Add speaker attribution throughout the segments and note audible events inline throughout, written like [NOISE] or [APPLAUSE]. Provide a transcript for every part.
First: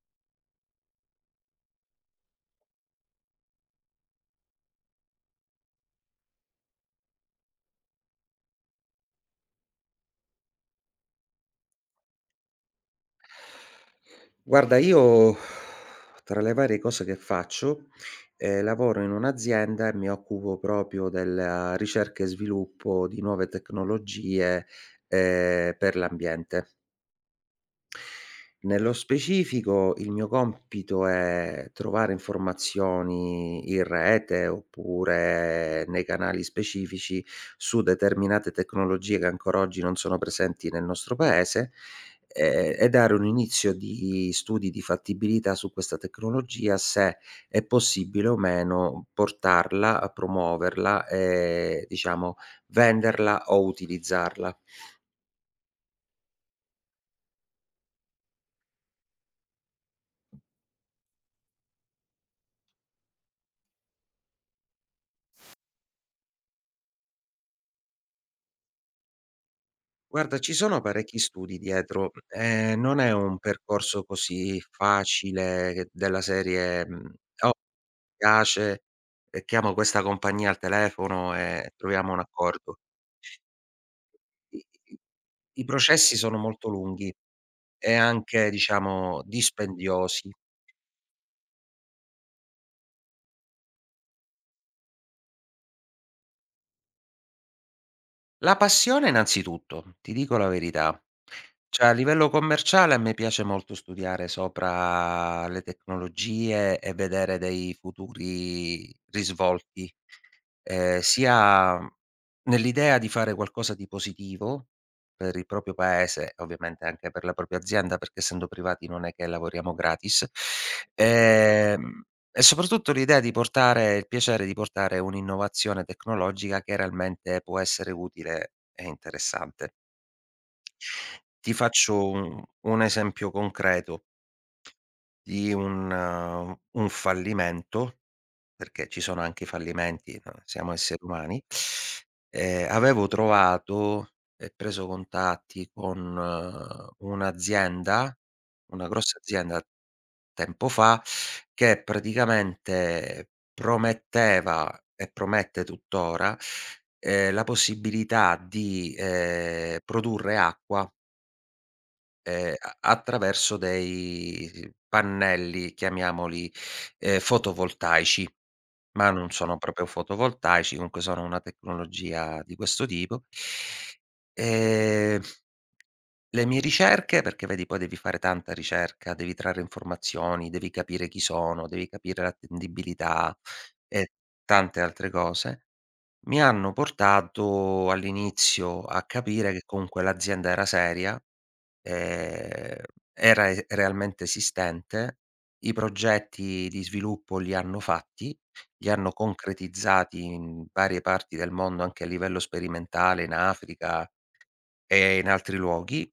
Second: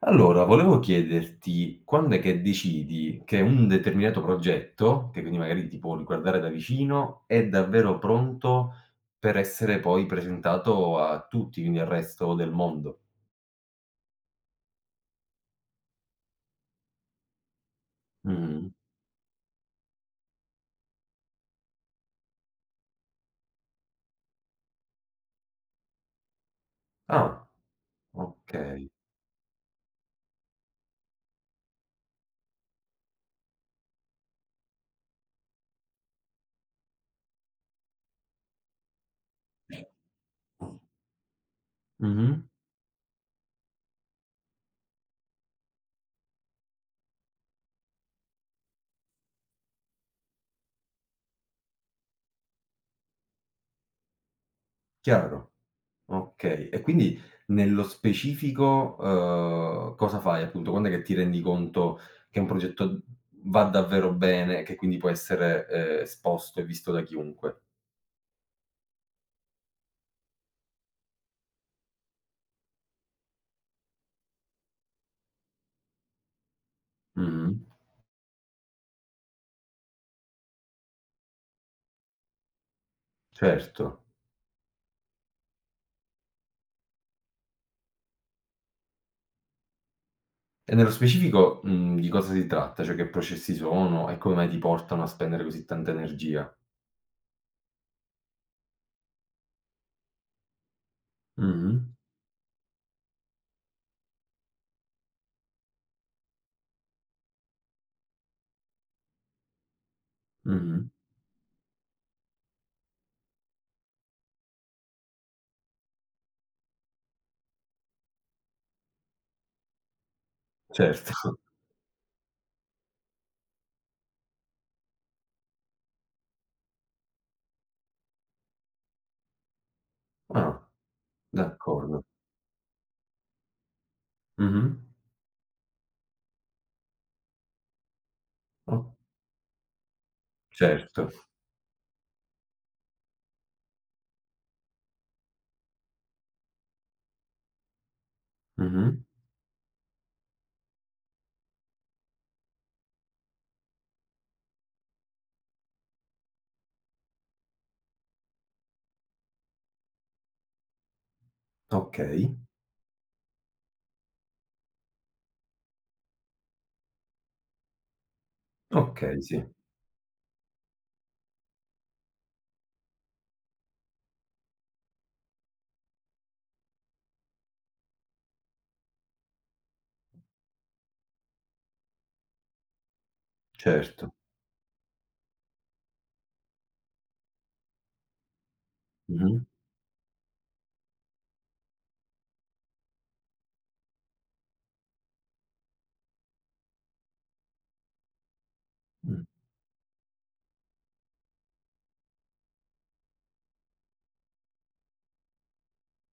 Speaker 1: Allora, volevo chiederti quand'è che decidi che un determinato progetto, che quindi magari ti può riguardare da vicino, è davvero pronto per essere poi presentato a tutti, quindi al resto del mondo?
Speaker 2: Guarda, io tra le varie cose che faccio,
Speaker 1: Mh.
Speaker 2: lavoro in un'azienda e mi occupo proprio della ricerca e sviluppo di nuove tecnologie, per l'ambiente.
Speaker 1: Ah, okay.
Speaker 2: Nello specifico il mio compito è trovare informazioni in rete oppure nei canali specifici su determinate tecnologie che ancora oggi non sono presenti nel nostro paese,
Speaker 1: Mh-mh.
Speaker 2: e dare un inizio di studi di fattibilità su questa tecnologia, se è possibile o meno portarla, promuoverla e diciamo venderla o utilizzarla.
Speaker 1: Chiaro, okay. E quindi nello specifico, cosa fai appunto? Quand'è che ti rendi conto che un progetto va davvero bene e che quindi può essere esposto e visto da chiunque?
Speaker 2: Guarda, ci sono parecchi studi dietro, non è un percorso così facile, che della serie, mhmm: "Oh,
Speaker 1: Mh-mh.
Speaker 2: mi piace, chiamo questa compagnia al telefono e troviamo un accordo."
Speaker 1: Certo.
Speaker 2: I i i processi sono molto lunghi e anche, diciamo, dispendiosi.
Speaker 1: E nello specifico, di cosa si tratta? Cioè che processi sono e come mai ti portano a spendere così tanta energia?
Speaker 2: La passione innanzitutto, ti dico la verità.
Speaker 1: Mh-mh.
Speaker 2: Cioè a livello commerciale a me piace molto studiare sopra le tecnologie e vedere dei futuri risvolti,
Speaker 1: Mh-mh.
Speaker 2: sia nell'idea di fare qualcosa di positivo per il proprio paese, ovviamente anche per la propria azienda, perché essendo privati non è che lavoriamo gratis.
Speaker 1: Certo. [LAUGHS]
Speaker 2: Ehm e soprattutto l'idea di portare il piacere di portare un'innovazione tecnologica che realmente può essere utile e interessante.
Speaker 1: Ah,
Speaker 2: Ti
Speaker 1: d'accordo.
Speaker 2: faccio un esempio concreto
Speaker 1: Mh-mh.
Speaker 2: di un fallimento,
Speaker 1: O
Speaker 2: perché ci sono anche i fallimenti, no, siamo esseri
Speaker 1: certo.
Speaker 2: umani. Avevo trovato e preso contatti con un'azienda, una
Speaker 1: Mh-mh.
Speaker 2: grossa azienda tempo fa, che praticamente prometteva e promette tuttora, la possibilità di produrre acqua.
Speaker 1: Okay.
Speaker 2: A attraverso dei pannelli, chiamiamoli, fotovoltaici, ma
Speaker 1: Okay,
Speaker 2: non
Speaker 1: sì,
Speaker 2: sono proprio fotovoltaici, comunque sono una tecnologia di questo tipo. Ehm, le mie ricerche, perché vedi poi devi fare tanta ricerca, devi trarre informazioni, devi capire chi sono, devi capire l'attendibilità
Speaker 1: certo.
Speaker 2: e tante altre cose, mi hanno portato all'inizio a
Speaker 1: Mh-mh.
Speaker 2: capire che comunque l'azienda era seria, ehm, era e realmente esistente, i progetti di sviluppo li hanno fatti, li hanno
Speaker 1: Mh.
Speaker 2: concretizzati in varie parti del mondo, anche a livello sperimentale in Africa, e in altri luoghi.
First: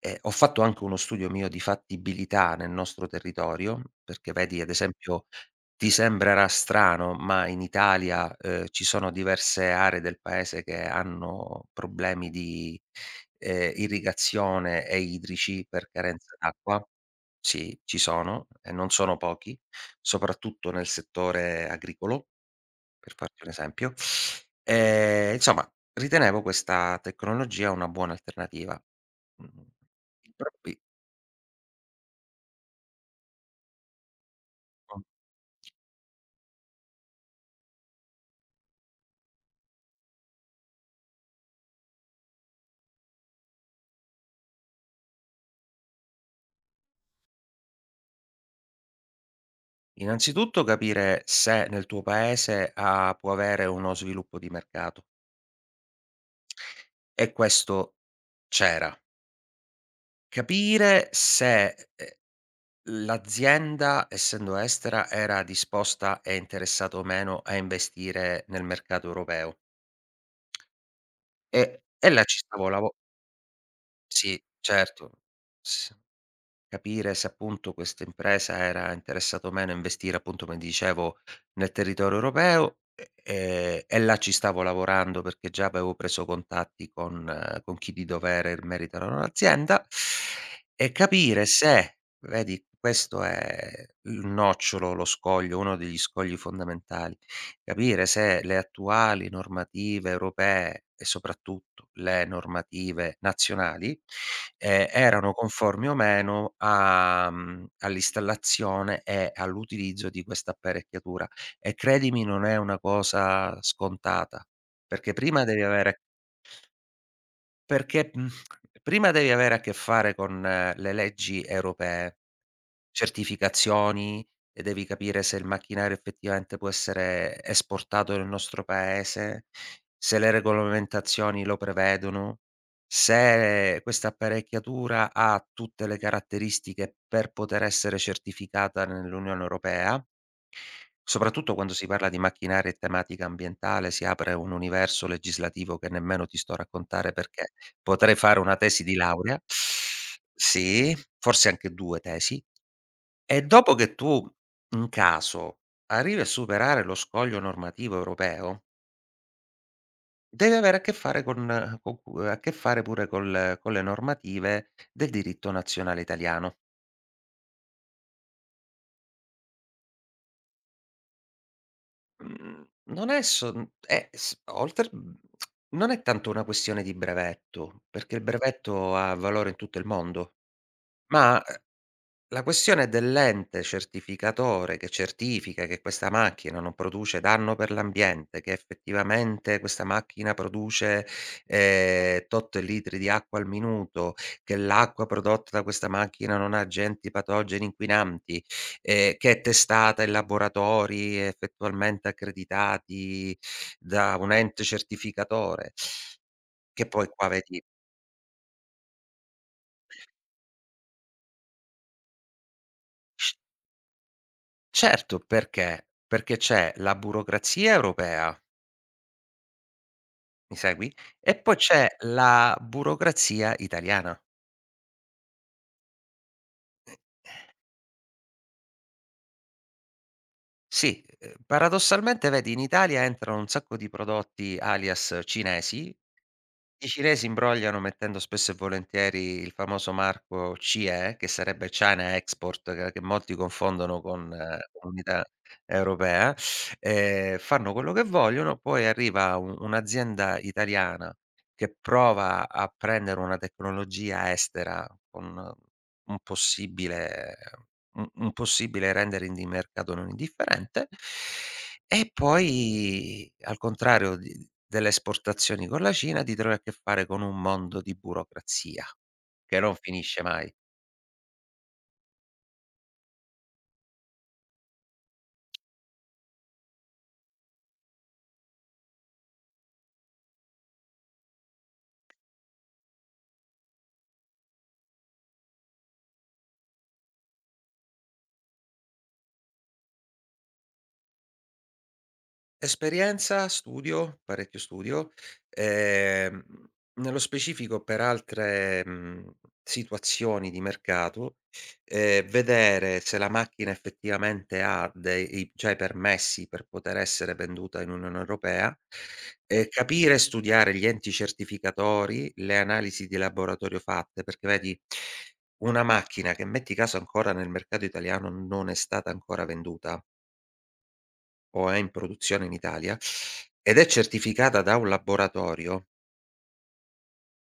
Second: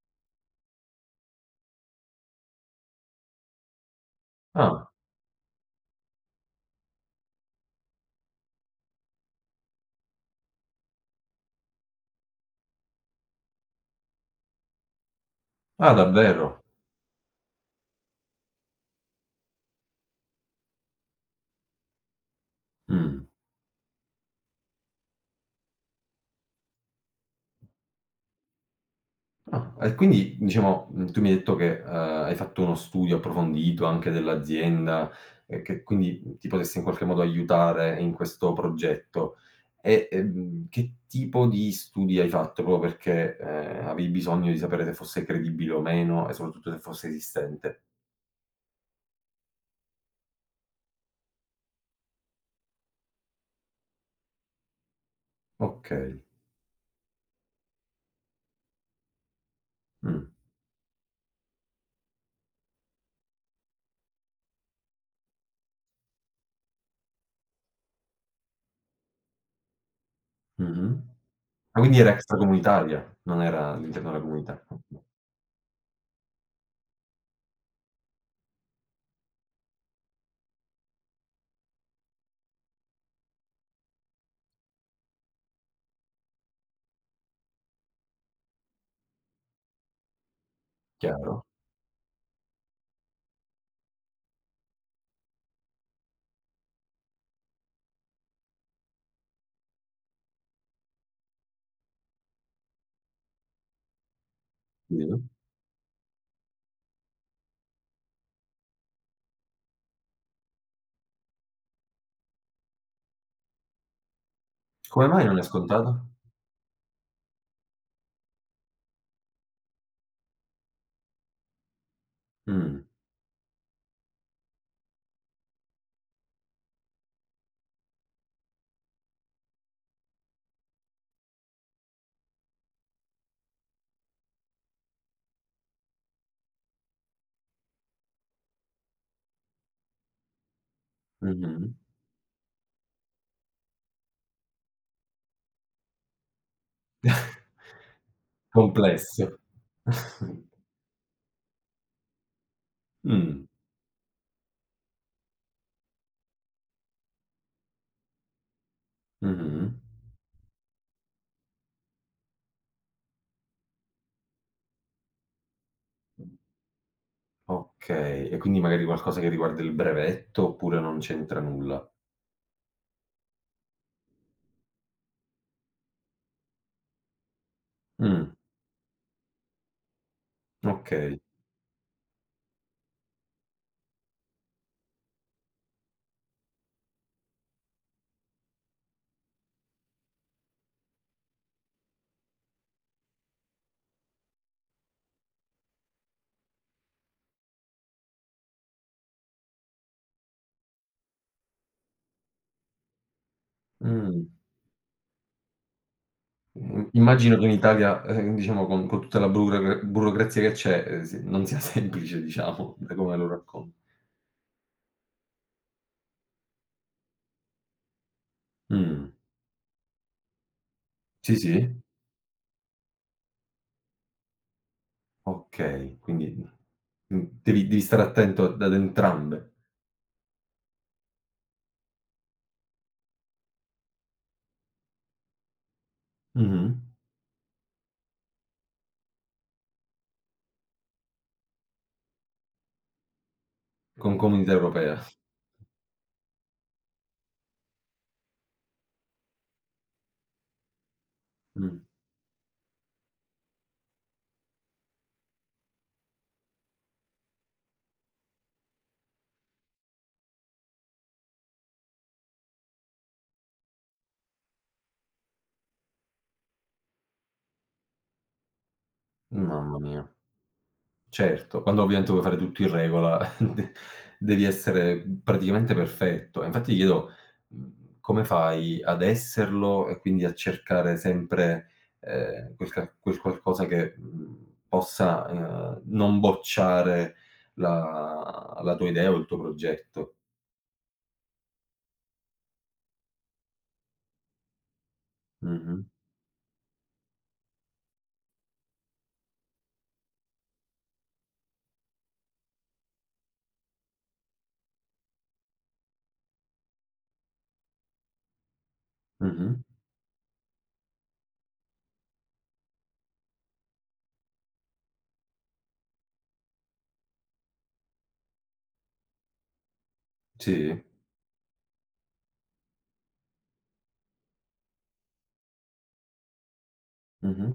Speaker 2: Ho fatto anche uno studio mio di fattibilità nel nostro territorio, perché vedi, ad
Speaker 1: Ah.
Speaker 2: esempio, ti sembrerà strano, ma in Italia, ci sono diverse aree del paese che hanno problemi di irrigazione e idrici per
Speaker 1: Ah,
Speaker 2: carenza
Speaker 1: davvero?
Speaker 2: d'acqua. Sì, ci sono e non sono pochi, soprattutto nel settore agricolo, per
Speaker 1: Mh.
Speaker 2: farti un esempio. Insomma, ritenevo questa tecnologia una buona alternativa. Mhmm,
Speaker 1: Ah, e
Speaker 2: il
Speaker 1: quindi
Speaker 2: pro i
Speaker 1: diciamo, tu mi hai detto che, hai fatto uno studio approfondito anche
Speaker 2: mh,
Speaker 1: dell'azienda e che quindi ti potesse in qualche modo aiutare in questo progetto. E, che tipo di studi hai fatto proprio perché, avevi bisogno di sapere se fosse credibile o meno e soprattutto se fosse esistente?
Speaker 2: innanzitutto capire se nel tuo paese ha può avere uno sviluppo di mercato,
Speaker 1: Okay,
Speaker 2: e questo c'era.
Speaker 1: mh,
Speaker 2: Capire se, l'azienda, essendo estera, era disposta e interessata o meno a investire nel mercato europeo,
Speaker 1: mh-mh. Ma
Speaker 2: e
Speaker 1: quindi
Speaker 2: e
Speaker 1: era
Speaker 2: là ci stavo lavo
Speaker 1: extracomunitaria, non era all'interno della
Speaker 2: sì,
Speaker 1: comunità. Okay,
Speaker 2: certo. S Capire se appunto questa impresa era interessata o meno a investire, appunto, come ti dicevo, nel territorio europeo, e là ci stavo lavorando, perché già avevo preso contatti con con chi di dovere in merito alla loro azienda, e
Speaker 1: chiaro,
Speaker 2: capire se, vedi, questo è il nocciolo, lo scoglio, uno degli scogli fondamentali, capire se le attuali normative europee e soprattutto le normative nazionali
Speaker 1: sì.
Speaker 2: erano conformi o meno a, all'installazione e all'utilizzo di questa apparecchiatura. E credimi, non è una cosa scontata,
Speaker 1: Come
Speaker 2: perché
Speaker 1: mai non è
Speaker 2: prima devi avere.
Speaker 1: scontato?
Speaker 2: Perché, prima devi avere a che fare con le leggi europee,
Speaker 1: Mh,
Speaker 2: certificazioni, e devi capire se il macchinario effettivamente può essere esportato nel nostro paese, se le regolamentazioni lo prevedono, se questa apparecchiatura ha tutte le caratteristiche per poter essere certificata nell'Unione Europea. Soprattutto
Speaker 1: mh-mh.
Speaker 2: quando si parla di macchinari e tematica ambientale, si apre un universo legislativo che nemmeno ti sto a raccontare, perché
Speaker 1: [LAUGHS]
Speaker 2: potrei fare una tesi di
Speaker 1: Complesso.
Speaker 2: laurea. Sì, forse anche 2 tesi. E
Speaker 1: Mh,
Speaker 2: dopo che tu, in caso, arrivi a superare lo scoglio normativo europeo,
Speaker 1: mh-mh.
Speaker 2: devi avere a che fare con co cu a che fare pure col con le normative del diritto nazionale italiano.
Speaker 1: Okay, e quindi magari qualcosa che riguarda il brevetto oppure non c'entra nulla?
Speaker 2: Mhmm, non è son è s oltre mhmm, non è tanto una questione di brevetto, perché il
Speaker 1: Mh,
Speaker 2: brevetto ha valore in tutto il mondo,
Speaker 1: okay.
Speaker 2: ma, la questione dell'ente certificatore che certifica che questa macchina non produce danno per l'ambiente, che effettivamente questa macchina produce, tot litri di acqua al minuto, che l'acqua prodotta da questa macchina non ha agenti patogeni inquinanti, che è testata in laboratori effettualmente accreditati da
Speaker 1: Mh.
Speaker 2: un ente certificatore, che
Speaker 1: Mhmm,
Speaker 2: poi qua
Speaker 1: Immagino che in
Speaker 2: vedi,
Speaker 1: Italia, diciamo con tutta la burocrazia che c'è, si non sia [LAUGHS] semplice diciamo, da come lo raccon
Speaker 2: certo. Perché? Perché c'è la burocrazia europea.
Speaker 1: mh,
Speaker 2: Mi segui?
Speaker 1: sì,
Speaker 2: E poi
Speaker 1: sì?
Speaker 2: c'è la burocrazia italiana.
Speaker 1: Okay, quindi, devi stare attento ad entrambe.
Speaker 2: Sì, paradossalmente vedi, in Italia entrano un sacco di prodotti alias cinesi.
Speaker 1: Mh-mh.
Speaker 2: I cinesi imbrogliano mettendo spesso e volentieri il famoso marco CE, che sarebbe China Export, che molti confondono
Speaker 1: Con
Speaker 2: con,
Speaker 1: comunità europea.
Speaker 2: Comunità Europea, fanno quello che vogliono. Poi arriva u un'azienda italiana che
Speaker 1: Mh.
Speaker 2: prova a prendere una tecnologia estera con, un possibile un possibile rendering di mercato non indifferente, e poi, al contrario di delle esportazioni con la Cina, ti trovi a che fare con un mondo di burocrazia che non
Speaker 1: Mamma mia.
Speaker 2: finisce mai.
Speaker 1: Certo, quando ovviamente vuoi fare tutto in regola [LAUGHS] de devi essere, praticamente perfetto. E infatti ti chiedo, come fai ad esserlo e quindi a cercare sempre, quel qualcosa che, possa, non bocciare la tua idea o il tuo progetto.
Speaker 2: Esperienza, studio, parecchio studio,
Speaker 1: Mh-mh,
Speaker 2: ehm, nello specifico per altre, situazioni di mercato, vedere se la macchina effettivamente ha dei cioè i cioè, permessi per poter essere venduta in Unione Europea,
Speaker 1: mh-mh,
Speaker 2: capire e studiare gli enti certificatori, le analisi di laboratorio fatte, perché vedi, una macchina che, metti caso, ancora nel mercato italiano non è stata ancora venduta,
Speaker 1: sì,
Speaker 2: o è in produzione in Italia, ed è certificata da un laboratorio,
Speaker 1: mh-mh,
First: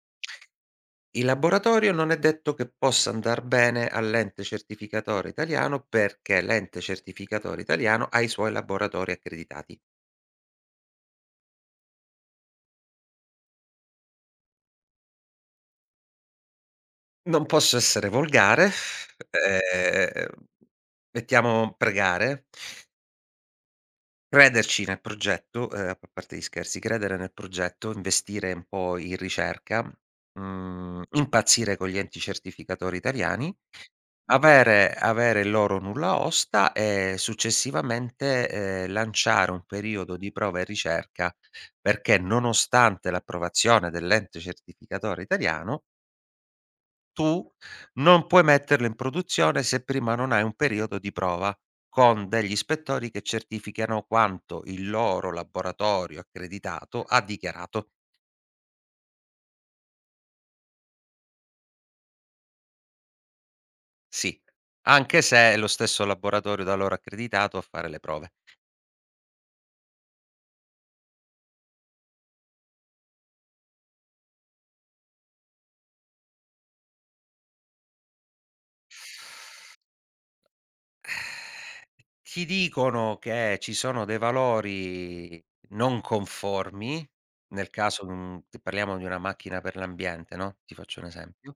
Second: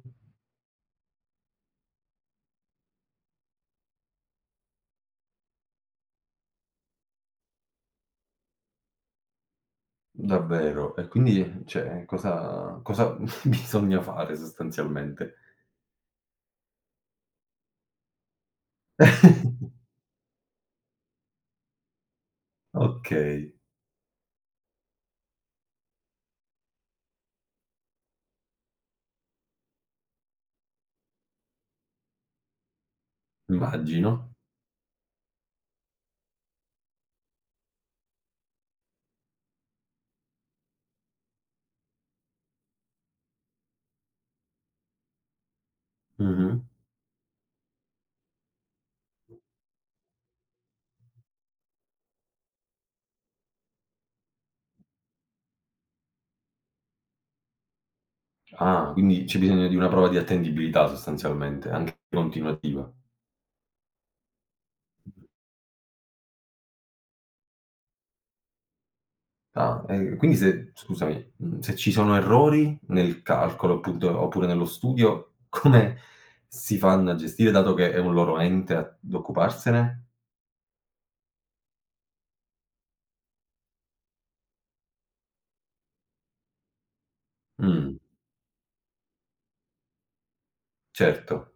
Speaker 2: il laboratorio non è detto che possa andar bene all'ente certificatore italiano, perché l'ente certificatore italiano ha i suoi laboratori accreditati.
Speaker 1: davvero. E quindi, cioè, cosa [LAUGHS] bisogna fare sostanzialmente?
Speaker 2: Non posso essere volgare,
Speaker 1: [LAUGHS]
Speaker 2: ehm, mettiamo pregare.
Speaker 1: Okay.
Speaker 2: Crederci nel progetto, a p parte gli scherzi, credere nel progetto, investire un po' in ricerca, impazzire con gli enti certificatori italiani,
Speaker 1: Immagino.
Speaker 2: avere il loro nulla osta e successivamente, lanciare un periodo di prova e ricerca, perché nonostante l'approvazione dell'ente certificatore italiano,
Speaker 1: Mh-mh.
Speaker 2: tu non puoi metterle in produzione se prima non hai un periodo di prova con degli ispettori che certificano quanto il loro laboratorio accreditato ha dichiarato.
Speaker 1: Ah, quindi c'è bisogno di una prova di attendibilità sostanzialmente, anche continuativa.
Speaker 2: Sì, anche se è lo stesso laboratorio da loro accreditato a fare le prove.
Speaker 1: Ah, e quindi se scusami, se ci sono errori nel calcolo appunto, oppure nello studio, come si fanno a gestire dato che è un loro ente ad occuparsene?
Speaker 2: Ti dicono che ci sono dei valori non conformi. Nel
Speaker 1: Mh,
Speaker 2: caso, mhmm, t parliamo di una macchina per l'ambiente, no, ti faccio un
Speaker 1: certo.
Speaker 2: esempio,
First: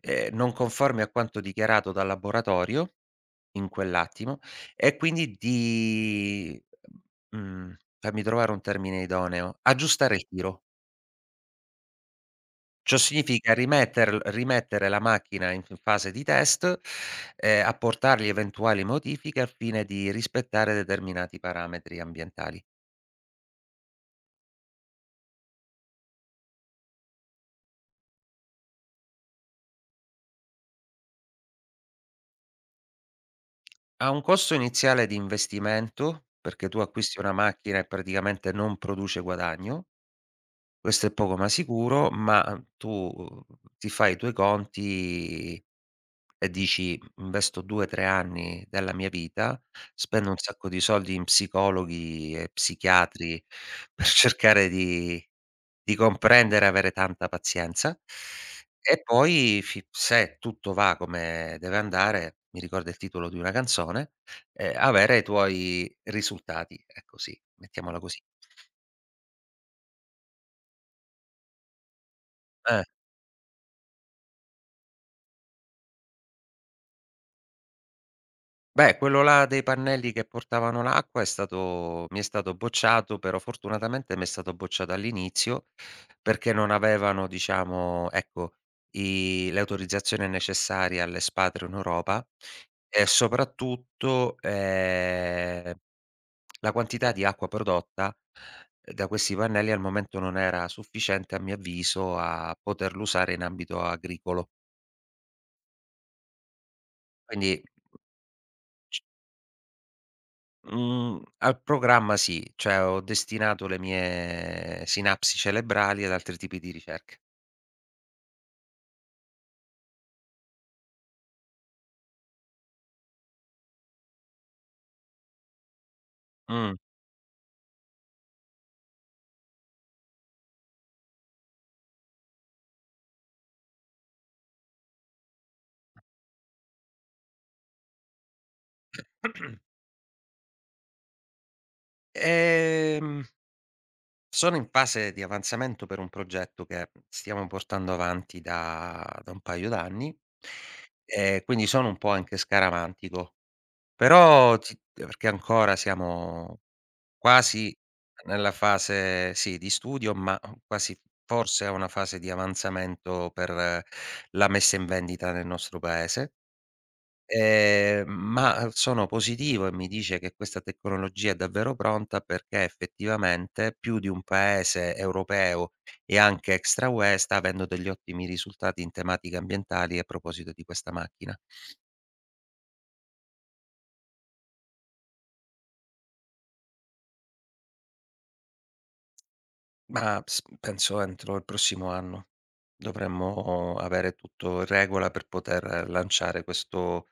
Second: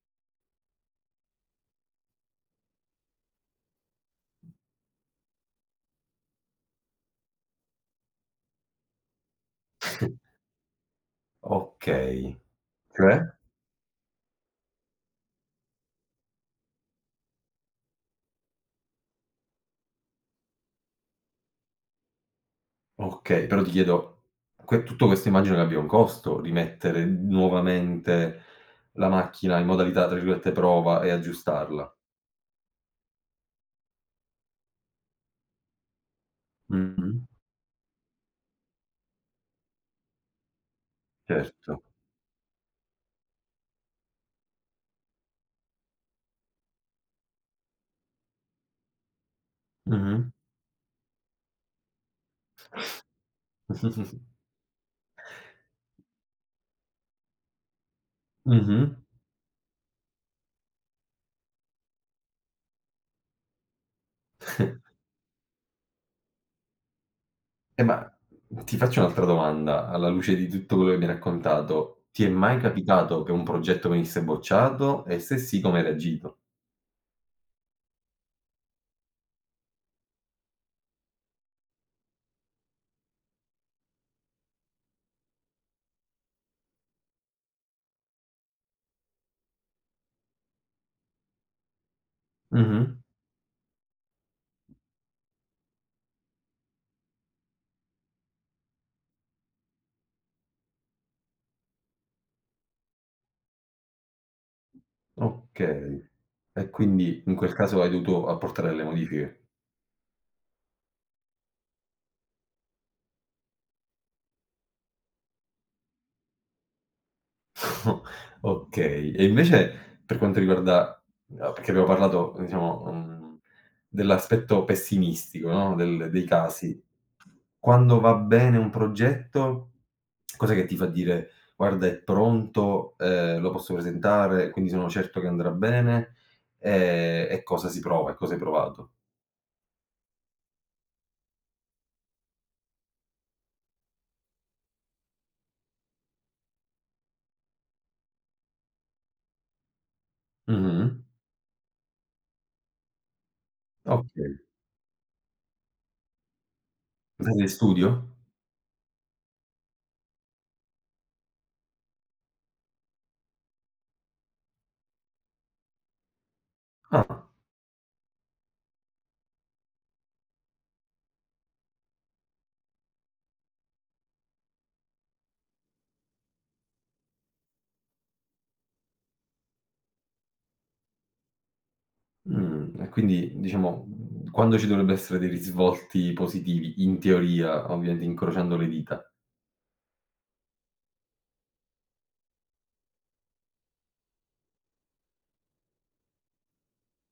Speaker 2: non conformi a quanto dichiarato dal laboratorio in quell'attimo, e quindi di, fammi trovare un termine idoneo, aggiustare il
Speaker 1: [LAUGHS]
Speaker 2: tiro.
Speaker 1: Okay.
Speaker 2: Ciò
Speaker 1: Cioè?
Speaker 2: significa rimettere la macchina in f fase di test, apportargli eventuali modifiche al fine di rispettare determinati parametri ambientali.
Speaker 1: Okay, però ti chiedo, que tutto questo immagino che abbia un costo, rimettere nuovamente la macchina in modalità, tra virgolette, "prova" e aggiustarla.
Speaker 2: Ha un costo iniziale di investimento, perché tu
Speaker 1: Mh-mh.
Speaker 2: acquisti una macchina e praticamente non produce guadagno. Questo è poco ma
Speaker 1: Certo.
Speaker 2: sicuro, ma tu ti fai i tuoi conti e dici: "Investo 2, 3 anni della mia vita,
Speaker 1: Mh-mh.
Speaker 2: spendo un sacco di soldi in psicologi e psichiatri [LAUGHS] per
Speaker 1: [LAUGHS]
Speaker 2: cercare di comprendere e avere tanta pazienza".
Speaker 1: Mh-mh.
Speaker 2: E poi, fi se tutto va come deve andare, mi ricorda il titolo di una canzone, avere i tuoi risultati, ecco sì, mettiamola
Speaker 1: Ma
Speaker 2: così.
Speaker 1: ti faccio un'altra domanda, alla luce di tutto quello che mi hai raccontato: ti è mai
Speaker 2: Eh.
Speaker 1: capitato che un progetto venisse bocciato e se sì come hai reagito?
Speaker 2: Beh, quello là dei pannelli che portavano l'acqua è stato mi è stato bocciato, però fortunatamente mi è stato bocciato all'inizio, perché non avevano, diciamo, ecco, i l'autorizzazione necessaria all'espatrio in Europa,
Speaker 1: Mh-mh.
Speaker 2: e soprattutto, la quantità di acqua prodotta da questi pannelli al momento non era sufficiente, a mio avviso, a poterlo usare in ambito agricolo.
Speaker 1: Okay. E quindi in quel
Speaker 2: Quindi,
Speaker 1: caso hai dovuto apportare delle modifiche.
Speaker 2: Mhmm, al programma sì, cioè ho destinato le mie sinapsi cerebrali ad altri tipi di ricerche.
Speaker 1: [LAUGHS] Okay. E invece per quanto riguarda a perché abbiamo parlato, diciamo, dell'aspetto pessimistico, no, del dei
Speaker 2: Mh.
Speaker 1: casi. Quando va bene un progetto, cos'è che ti fa dire: "Guarda è pronto, lo posso presentare, quindi sono certo che andrà bene"? E cosa si prova e cosa hai provato?
Speaker 2: Ehm, Sono in fase di avanzamento per un progetto che stiamo portando avanti da un paio d'anni,
Speaker 1: Mh-mh.
Speaker 2: e quindi sono un po' anche scaramantico,
Speaker 1: Okay.
Speaker 2: però ti, perché ancora siamo
Speaker 1: Fase di
Speaker 2: quasi
Speaker 1: studio?
Speaker 2: nella fase, sì, di studio, ma, quasi forse a una fase di avanzamento per la messa in vendita nel nostro paese,
Speaker 1: Ah.
Speaker 2: ma sono positivo e mi dice che questa tecnologia è davvero pronta, perché effettivamente più di un paese europeo e anche extra UE sta avendo degli ottimi risultati in tematiche ambientali a proposito di questa macchina.
Speaker 1: E quindi diciamo, quando ci dovrebbe essere dei risvolti positivi, in teoria, ovviamente incrociando le dita.
Speaker 2: Ma, s penso entro il prossimo anno. Dovremmo avere tutto in regola per poter lanciare questo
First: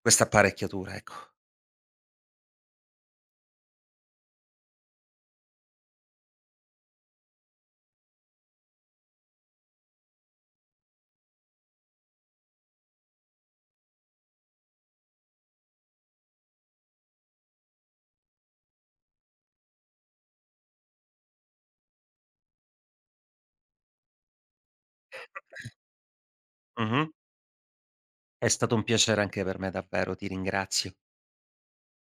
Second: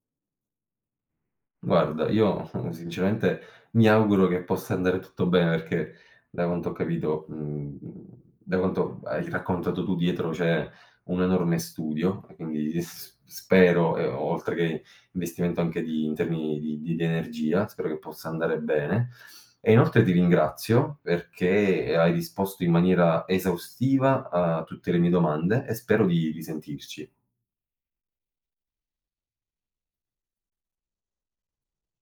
Speaker 2: questa apparecchiatura, ecco.
Speaker 1: Guarda, io [LAUGHS] sinceramente mi auguro che possa andare tutto bene perché da quanto ho capito, da quanto hai raccontato tu dietro c'è un enorme studio, quindi s spero, oltre che investimento anche di in termini di energia, spero che possa andare bene. E inoltre ti ringrazio perché hai risposto in maniera esaustiva a tutte le mie domande e spero di
Speaker 2: Mh-mh.
Speaker 1: risentirci.
Speaker 2: È stato un piacere anche per me davvero, ti ringrazio.